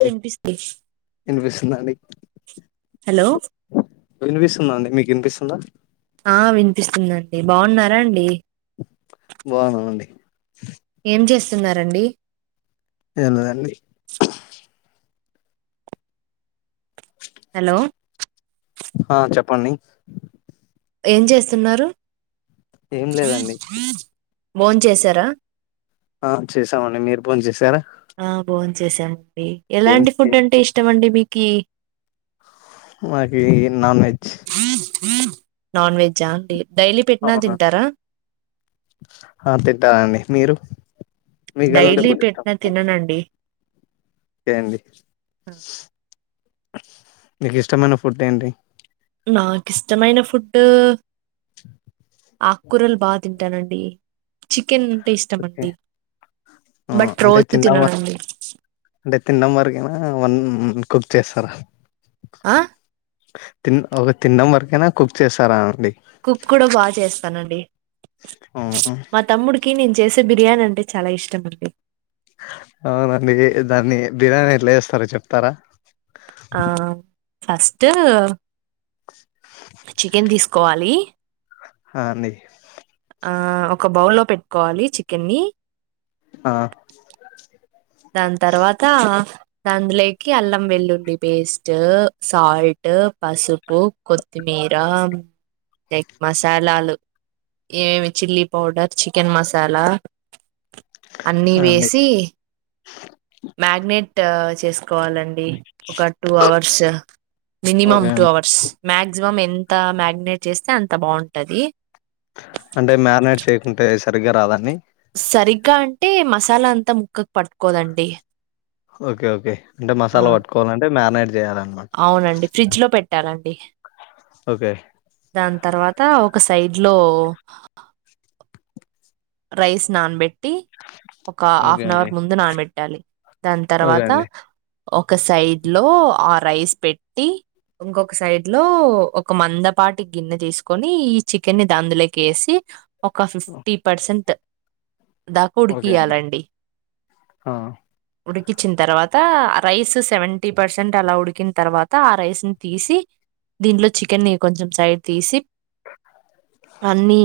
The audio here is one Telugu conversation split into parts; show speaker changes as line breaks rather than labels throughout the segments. తినిపిస్తి
వినిపిస్తుందాన్డి
హలో
వినిపిస్తుందా అండి మీకు వినిపిస్తుందా
ఆ వినిపిస్తుందండి బాగున్నారా అండి
బాగున్నానండీ
ఏం చేస్ వున్నారాన్డి
ఏమీలేదని
హలో
ఆ చెప్పండి
ఏం చేస్తున్నారు
ఏం
హ్రీ
లేదండి
హ్రీ బోన్ చేసారా
ఆ చేసామండి మీరు బోన్ చేసారా
చేేసాం
ఏం
ఎలాంటి ఫుడ్ అంటే ఇష్టంమండి మీకు కేక్
మాకీ ఈ నాన్ వెజ్ [inaudible] [unintelligible]
నాన్ వెజ్జ అండి డైలీ పెట్టినా తింటారా
ఆ తింటమండి మీరు మీకు
డైలీ పెట్టినా తిననండి
ఏంది నీకు ఇష్టమైన ఫుడ్ ఏంటి
నాకు ఇష్టమైన ఫుడ్ ఆకుకూరలు బాగా తింటానండి డీ చికెన్ అంటే ఇష్టం
ఓకే
అండి
ఆ
బట్
అంటే
రోజు
తినడం వ
తిననండి
అంటే తినడం వరకేన ఏవన్ కుక్ చేస్తారా
ఆ
తిన్ ఒక తినడం వరకేనా కుక్ చేస్తారా అండి
కుక్ కూడా బాగా చేస్తానండి
అవును.
మా తమ్ముడికి నేను చేసి బిర్యానీ అంటే చాలా ఇష్టం అండి
అవునండి దాన్ని బిర్యానీ ఎట్లా చేస్తారో చెప్తారా
ఆ ఫస్ట్ చికెన్ తీసుకోవాలి
హన్నె [unintelligible]
ఆ ఒక బౌల్లో పెట్టుకోవాలి చికెన్ని
ఆ
దాని తర్వాత అందులోకి అల్లం వెల్లుల్లి పేస్ట్ సాల్ట్, పసుపు, కొత్తిమీర, ఎగ్ మసాలాలు ఏమేమి చిల్లీ పౌడర్ చికెన్ మసాలా అన్నీ
ఆ! అండి
వేసి మ్యాగ్నేెట్ చేసుకోవాలండి ఒక టూ అవర్స్
ఓకే
మినిమమ్
అండి
టూ అవర్స్ మాక్సి మనం ఎంత మ్యాగినేట్ చేస్తే అంత బాగుంటది
అంటే మ్యారినేట్ చేయకుంటే సరిగ్గా రాదండి
సరిగ్గా అంటే మసాలా అంతా ముక్కకు పట్టుకోదండి
ఓకే ఓకే అంటే
ఆ
మసాలా పట్టుకోవాలంటే మ్యారినేట్ చేయాలన్నమాట
అవునండి ఫ్రిడ్జ్ లో పెట్టాల డి
ఓకే
దాని తర్వాత ఒక సైడ్ లో రైస్ నాన్బెట్టి ఒక
ఓకే
హాఫ్ అన్
అండి
అవర్ ముందు నానబెట్టాలి దాని
ఓకే
తర్వాత
అండి
ఒక సైడ్ లో ఆ రైస్ పెట్టి ఇంకొక సైడ్ లో ఒక మందపాటి గిన్నె తీసుకొని ఈ చికెన్ని ని అందులోకి వేసి ఒక ఫిఫ్టీ పర్సెంట్ దాకా
ఓకే అండి
ఉడికియాలండి
ఆ!
ఉడికించిన తర్వాత తవా రైస్ సెవెంటీ పర్సెంట్ అలా ఉడికిన తర్వాత ఆ రైస్ ని తీసి దీంట్లో చికెన్ ని కొంచెం సైడ్ తీసి అన్నీ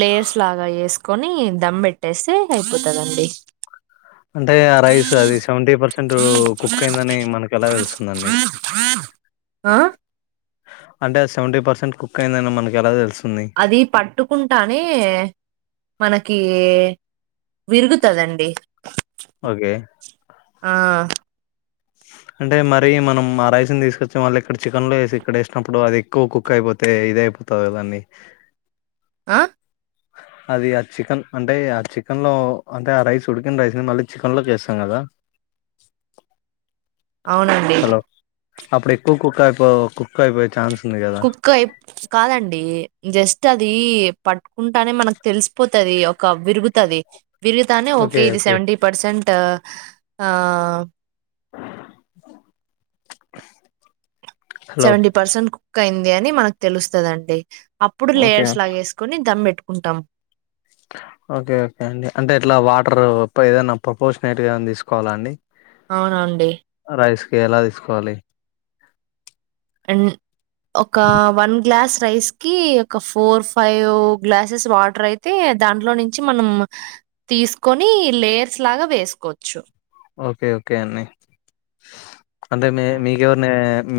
లేయర్స్ లాగా వేసుకొని దమ్ పెట్టేస్తే అయిపోతదండి
అంటే ఆ రైస్ అది సెవెంటీ పర్సెంట్ కుక్ అయిందని మనకు ఎలా తెలుస్తుందండి
ఆ
అంటే అది సెవెంటీ పర్సెంట్ కుక్యిందని మనకు ఎలా తెలుసు
అది పట్టుకుంటానే మనకి విరుగుతదండి
ఓకే.
ఆ
అంటే మరి మనం ఆరయిసిని తీసుకొచ్చే వాళ్ళకి ఇక్కడ చికెన్లోసి ఇక్కడ వేసినప్పుడు అది ఖో కుఖ అయిపోతే ఇది అయిపోతద కదా దాన్ని
ఆ
అది ఆ చికెన్ అంటే ఆ చికెన్ లో అంటే ఆ రైస్ ఉడికిన రైస్ ని మళ్ళీ చికెన్ లోకి వేస్తాం కదా
అవునండి
హలో! అప్పుడు ఎక్కువ కుక్ కూకాయిపోయి చాన్స్
కుక్కు అయి కాదండి జస్ట్ అది పట్టుకుంటానే మనకు తెలిసిపోతది ఒక విరుగుతది విరుగుతానే ఓకే ఇది సెవెంటీ పర్సెంట్ ఆ
హలో
సెవెంటి పర్సెంట్ క్క అయింది అని మనకు తెలుస్తదండి అప్పుడు
ఓకే
లేయర్స్ లాగ వేసుకొని దమ్మెెట్టు కుంటాం
ఓకే ఓకే అండి అంటే ఇట్లా వాటర్ ఏదనా ప్రపోర్షనేట్ గా తీసుకోవాలా అండి
అవునండి
రైస్ ఎలా తీసుకోవాలి
అండ్ ఒక వన్ గ్లాస్ రైస్ కి ఒక ఫోర్ ఫైవ్ గ్లాసెస్ వాటర్ అయితే దాంట్లో నుంచి మనం తీసుకొని లేయర్స్ లాగా వేసుకోవచ్చు
ఓకే ఓకే అండి అంటే మీ మీకెవరి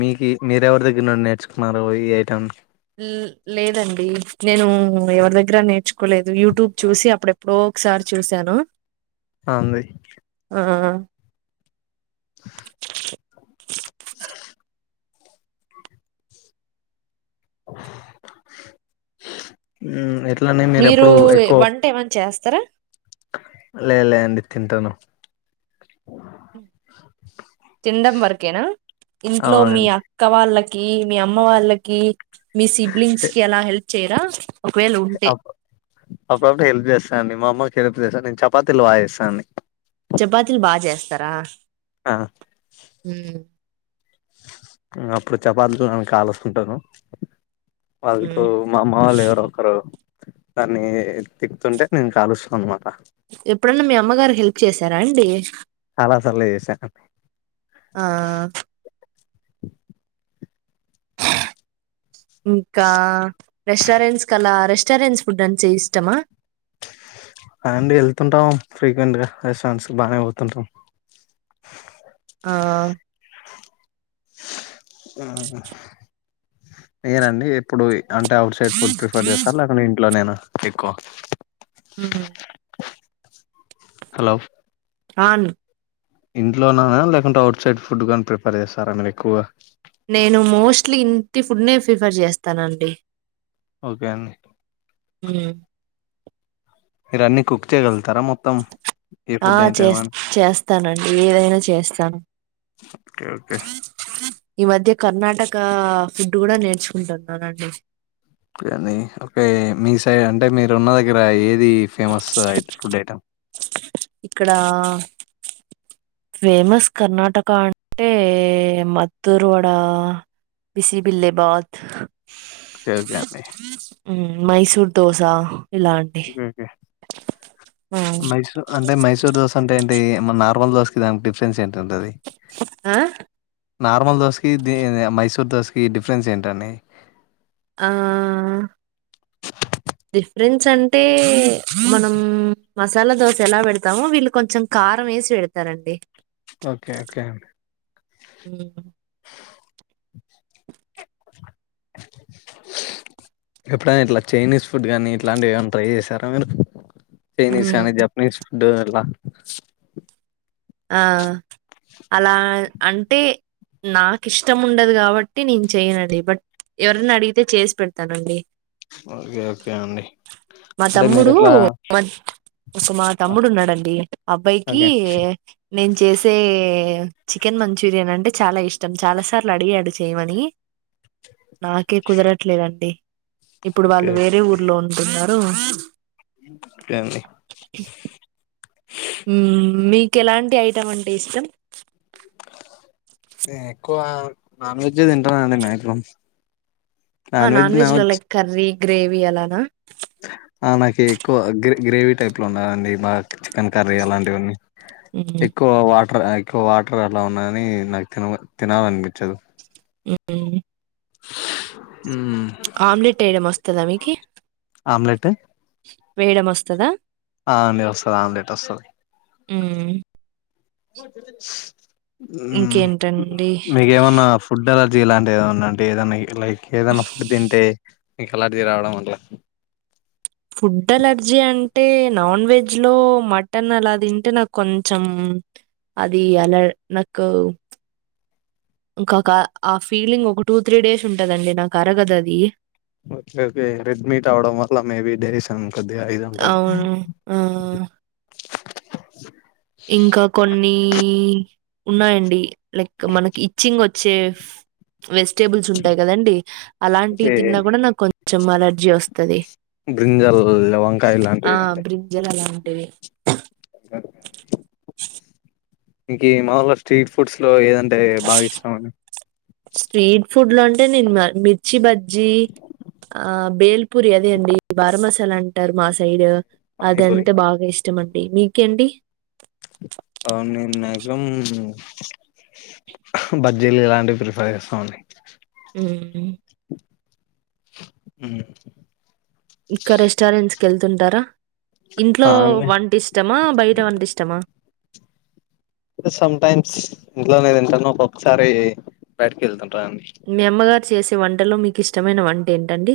మీకు మీరెవరి దగ్గర నుండి నేర్చుకున్నారు ఈ ఐటెమ్
లేదండి నేను ఎవరి దగ్గర నేర్చుకోలేదు యూట్యూబ్ చూసి అప్పుడెప్పుడో ఒకసారి చూసాను
ఆ అండి
ఆ
ఉ
మీరు వంట ఏమన్నా చేస్తర
లే లే అండి తింటాను
తినడం వరకేనా ఇంట్లో మీ
అవునండి
అక్క వాళ్ళ కీ మీ అమ్మ వాళ్ళకి మీ సిబ్లింగ్స్ కి అలా హెల్ప్ చేరా
అ అప్పుడప్పుడు హెల్ప్ చేస్తానండి మా అమ్మ హెల్ప్ చేస్త నేను చపాతీలు బాగ చేస్తా అండి
చపాతీలు బాగా చేస్తారా
ఆ
మ్మ్.
అప్పుడు చపాతిలు [unintelligible] కాల్స్తు ఉంటాను వాళ్ళతో
మ్మ్.
మా అమ్మ వాళ్ళు ఎవరు ఒకరు దాన్ని తికుతుంటే నేను కాలుస్తా అన్నమాట
ఎప్పుడన్నా మీ అమ్మగారు హెల్ప్ చేసార అండి
చాల సార్లు చేశా
ఆ ఇంకా రెస్టారెంట్స్ కలా రెస్ రెస్టారన్స్ ఫుడ్ అంటే ఇష్టమా
అండి వెళ్తుంటాము ఫ్రీక్వెంట్ గా రెస్టారెంట్ బాగానే పోతుంటాం
ఆ
నేనండి ఇప్పుడు అంటే అవుట్ సైడ్ ఫుడ్ ప్రిఫర్ చేస్తారు లేకుంటే ఇంట్లో నేన ఎకువ
ఉ
హలో
ఆన్
ఇంట్లోనా లేకుంటే అఔట్ సైడ్ ఫుడ్ గానీ ప్రిఫర్ చేస్తారా మీరు ఎక్కువగా
నేను మోస్ట్లీ ఇంటి ఫుడ్నే ప్రిఫర్ చేస్తానండి
ఒకే అండి
హు
మీరు అన్నీ కుక్చేగల్
ఆ చేస్ చేస్తానండి. ఏదైనా చేస్తాను.
ఓకే ఓకే
ఈ మధ్య కర్ణాటక ఫుడ్ గూడా నేర్చుకుంటున్నానండి.
కానీ ఓకే మీ సైడ్ అంటే. మీరు ఉన్న దగ్గర ఏద్ ది ఫేమస్ ఐట్ ఫుడ్ ఐటెమ్
ఇక్కడా ఫేమస్ కర్ణాటక అంటే మత్తూరు వడ, బిసిబిల్లేబాత్
సేవ్ జాప్డీ [unintelligible]
మ్మ్ మైసూర్ దోస
ఒకే ఒకే
హ్మ్.
మైసూర్ అంటే మైసూర్ దోసాంటే ఏంటి మనా ట్వల్ దోస్కీ దాన్కి డిఫ్రెన్స్ ఏంట్
ఆ
నార్మల్ దోస్కి దీనే మైసూర్ దోస్కి డిఫ్రెన్స్ ఏంటండి.
ఆ డిఫ్రెన్స్ అంటే. మనం మసాలా దోస ఎలా పెడతామో. వీళ్ళు కొంచెం కారం వేసి పెడతారండి.
ఓకే ఓకే అండి
హ్మ్.
ఎప్పుడైనా ఇట్లా చైనీస్ ఫుడ్ గానీ, ఇట్లాంటివి ఏమన్నా ట్రై చేశారా మీరు. చైనీస్
హ్మ్.
కానీ జప్నీస్ టే ఎలా
ఆ అలా అంటే నాకు ఇష్టం ఉండదు గాబట్టి నేను చెయ్యనండి. బట్ ఎవరన్న అడిగితే చేస్ పెడతానండి.
ఓకే. ఓకే అండి.
మా
అంటే
తమ్ముడు
మీరెట్లా
[inaudible] మా ఒక మా
ఆ!
తమ్ముడు ఉన్నాడంండి అబ్బాయికి
ఓకే.
నేను చేసే చికెన్ మంచూరియన్ అంటే చాలా ఇష్టం. చాలాసార్లు అడిగాడు చేయ్మని నాకే కుదరట్లేదండి. ఇప్పుడు
ఓకే.
వాళ్ళు వేరే ఊర్లో ఉంటున్నార్. నువ్
కే అండి
మ్మ్ మీకు ఎలాంటి ఐటం అంటే ఇష్టం.
నే ఎక్కువ నాన్ వెజె తింటానండి. మాక్సిమం
ఆ నాన్ వెజ్ లో లైక్ కర్రీ గ్రేవీ అలానా
ఆ! నాకి ఎక్కువ గ్రే గ్రేవీ టైప్లో ఉన్నదండి మా చికెన్ కర్రీ అలాంటివన్నీ.
మ్మ్
ఎక్కువ వాట్ ఎక్కువ వాటర్ అలా ఉన్నాగాని నాకు తినబ్ తినాలనిపించదు.
ఏ ఏ
మ్మ్
ఆమ్లెట్ వేయడం వస్తదా మీకి
ఆమ్లెటు
వేయడం వస్తదా
ఆ ఆండి వస్తది ఆమ్లెట్ వస్తది
హ్మ్మ్
బ హ్మ్
ఇంకేంటండి
మీకేమన్నా ఫుడ్ అలా ఇలాంటిది ఏదన్నా అంటే ఏదానికి లైక్ ఏదన్నా ఫుడ్ తింటే ఇక అలర్జీ రావడం అంటే
ఫుడ్ అలర్జీ అంటే నాన్ వెజ్ లో మటన్ అలా తింటే నాకు కొంచెం అది అల నాకు ఇంకా ఆ ఫీలింగ్ ఒక టూ త్రీ డేస్ ఉంటదండి నాకు అరగదు అది
రెడ్మీట్ అవడం వల్ల మేబీ డైజెషన్ కొద్దిగా ఇది ఉంటది
అవును ఆహ్ ఆ
[inaudible] [unintelligible]
ఇంకా కొన్ని ఉన్నాయండి లైక్ మనకి ఇట్చింగ్ వచ్చే వెజిడ్ టేబుల్స్ ఉంటాయి కదండి అలాంటివి
ఓకే
తిన్నా కూడా నాకు కొ తుమ్మ ఎల్లర్జీ వస్తా
బ్రింజల్ వంకాయలాండి
ఆ! బ్రింజల్ [inaudible] [unintelligible] [inaudible] [unintelligible]
మీకి మాములు స్ట్రీట్ ఫుడ్స్ లో ఏదంటే అంటే బాగిష్టం లైక్
స్ట్రీట్ ఫుడ్ లో అంటే నేను మిర్చి బజ్జి ఆ బేల్ పూరి అదే అండి బారా మసాలా అంటారు మా సైడ్
పానీపూరి
అదంతే బాగా ఇష్టం అండీ హ్మ్ మీకండి
అవు నేను మాక్సిమం బజ్జీలు ఇలాంటివి ప్రిఫర్ చేస్తామండి
ఉమ్
ఉమ్
ఇంకా రెస్టారెంట్స్కి వెళ్తుంటారా ఇంట్లో
అవున్లే
వంటిష్టమా బయట వంట ఇష్టమా
సమ్ టైమ్స్ ఇంట్లోనేతింటాను ఒకోక్కసారి బయటకి వెళ్తాను ట్రాన్
మీ అమ్మగారు చేసే వంటలో మీకు ఇష్టమైన వంట ఏంటండి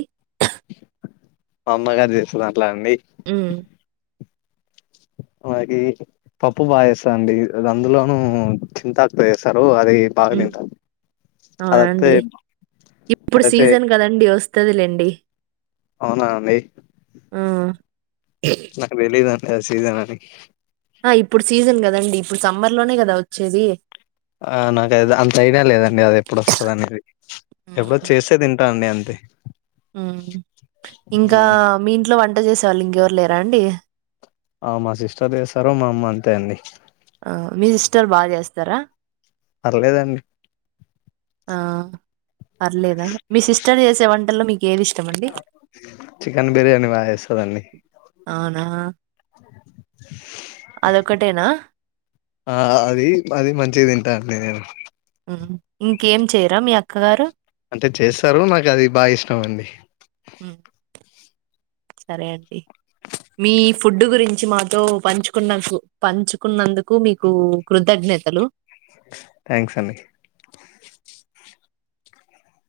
మా అమ్మ గారు చేసినా వంటలండి
హ్మ్.
నాకి పప్పు బాగా చేేస్తారండి అది అందులోనూ చింతాక్తో చేస్తారు అది బాగా తింటాను అదైతే
అవునండి ఇప్పుడు
అదైతే
సీజన్ కదండి వస్తదిలేండి డి
అవునా అండి నాక్ వెళ్ళదా లేదా సీజనా అని
ఆ ఇప్పుడు సీజన్ కదండి ఇప్పుడు సమ్మర్ లోనే కదా వచ్చేది
ఆ నాకు అంత ఐడియా లేదండి అది ఎప్పుడు వస్తుంది అనేది ఎప్పుడో చేసే తింటా అండి అం దే
ఉమ్ ఇంకా మీంట్లో వం వంట చేసేవాళ్ళు ఇంకెవరు లేరా అండి
ఆ మా సిస్టర్ చేస్తారు మా అమ్మ అంతే అండి
మీ సిస్టర్ బాగా చేస్తారా
పర్లేదండి
ఆ పర్లేదా మీ సిస్టర్ జె వంటల్లో మీకు
చికెన్ బిర్యానీ బా చేస్తదండి
అవునా! అదొక్కటేనా?
ఆ అది అది మంచిగా తింటా లేవు
ఇంకేం చేయరా మీ అక్కగారు
అంటే చేస్తారు నాకు అది బాగా ఇష్టం అండి
హ్మ్. సరే అండి మీ ఫుడ్ గురించి మాతో పంచుకున్నకు పంచుకున్నందుకు మీకు కృతజ్ఞతలు
థ్యాంక్స్ అండి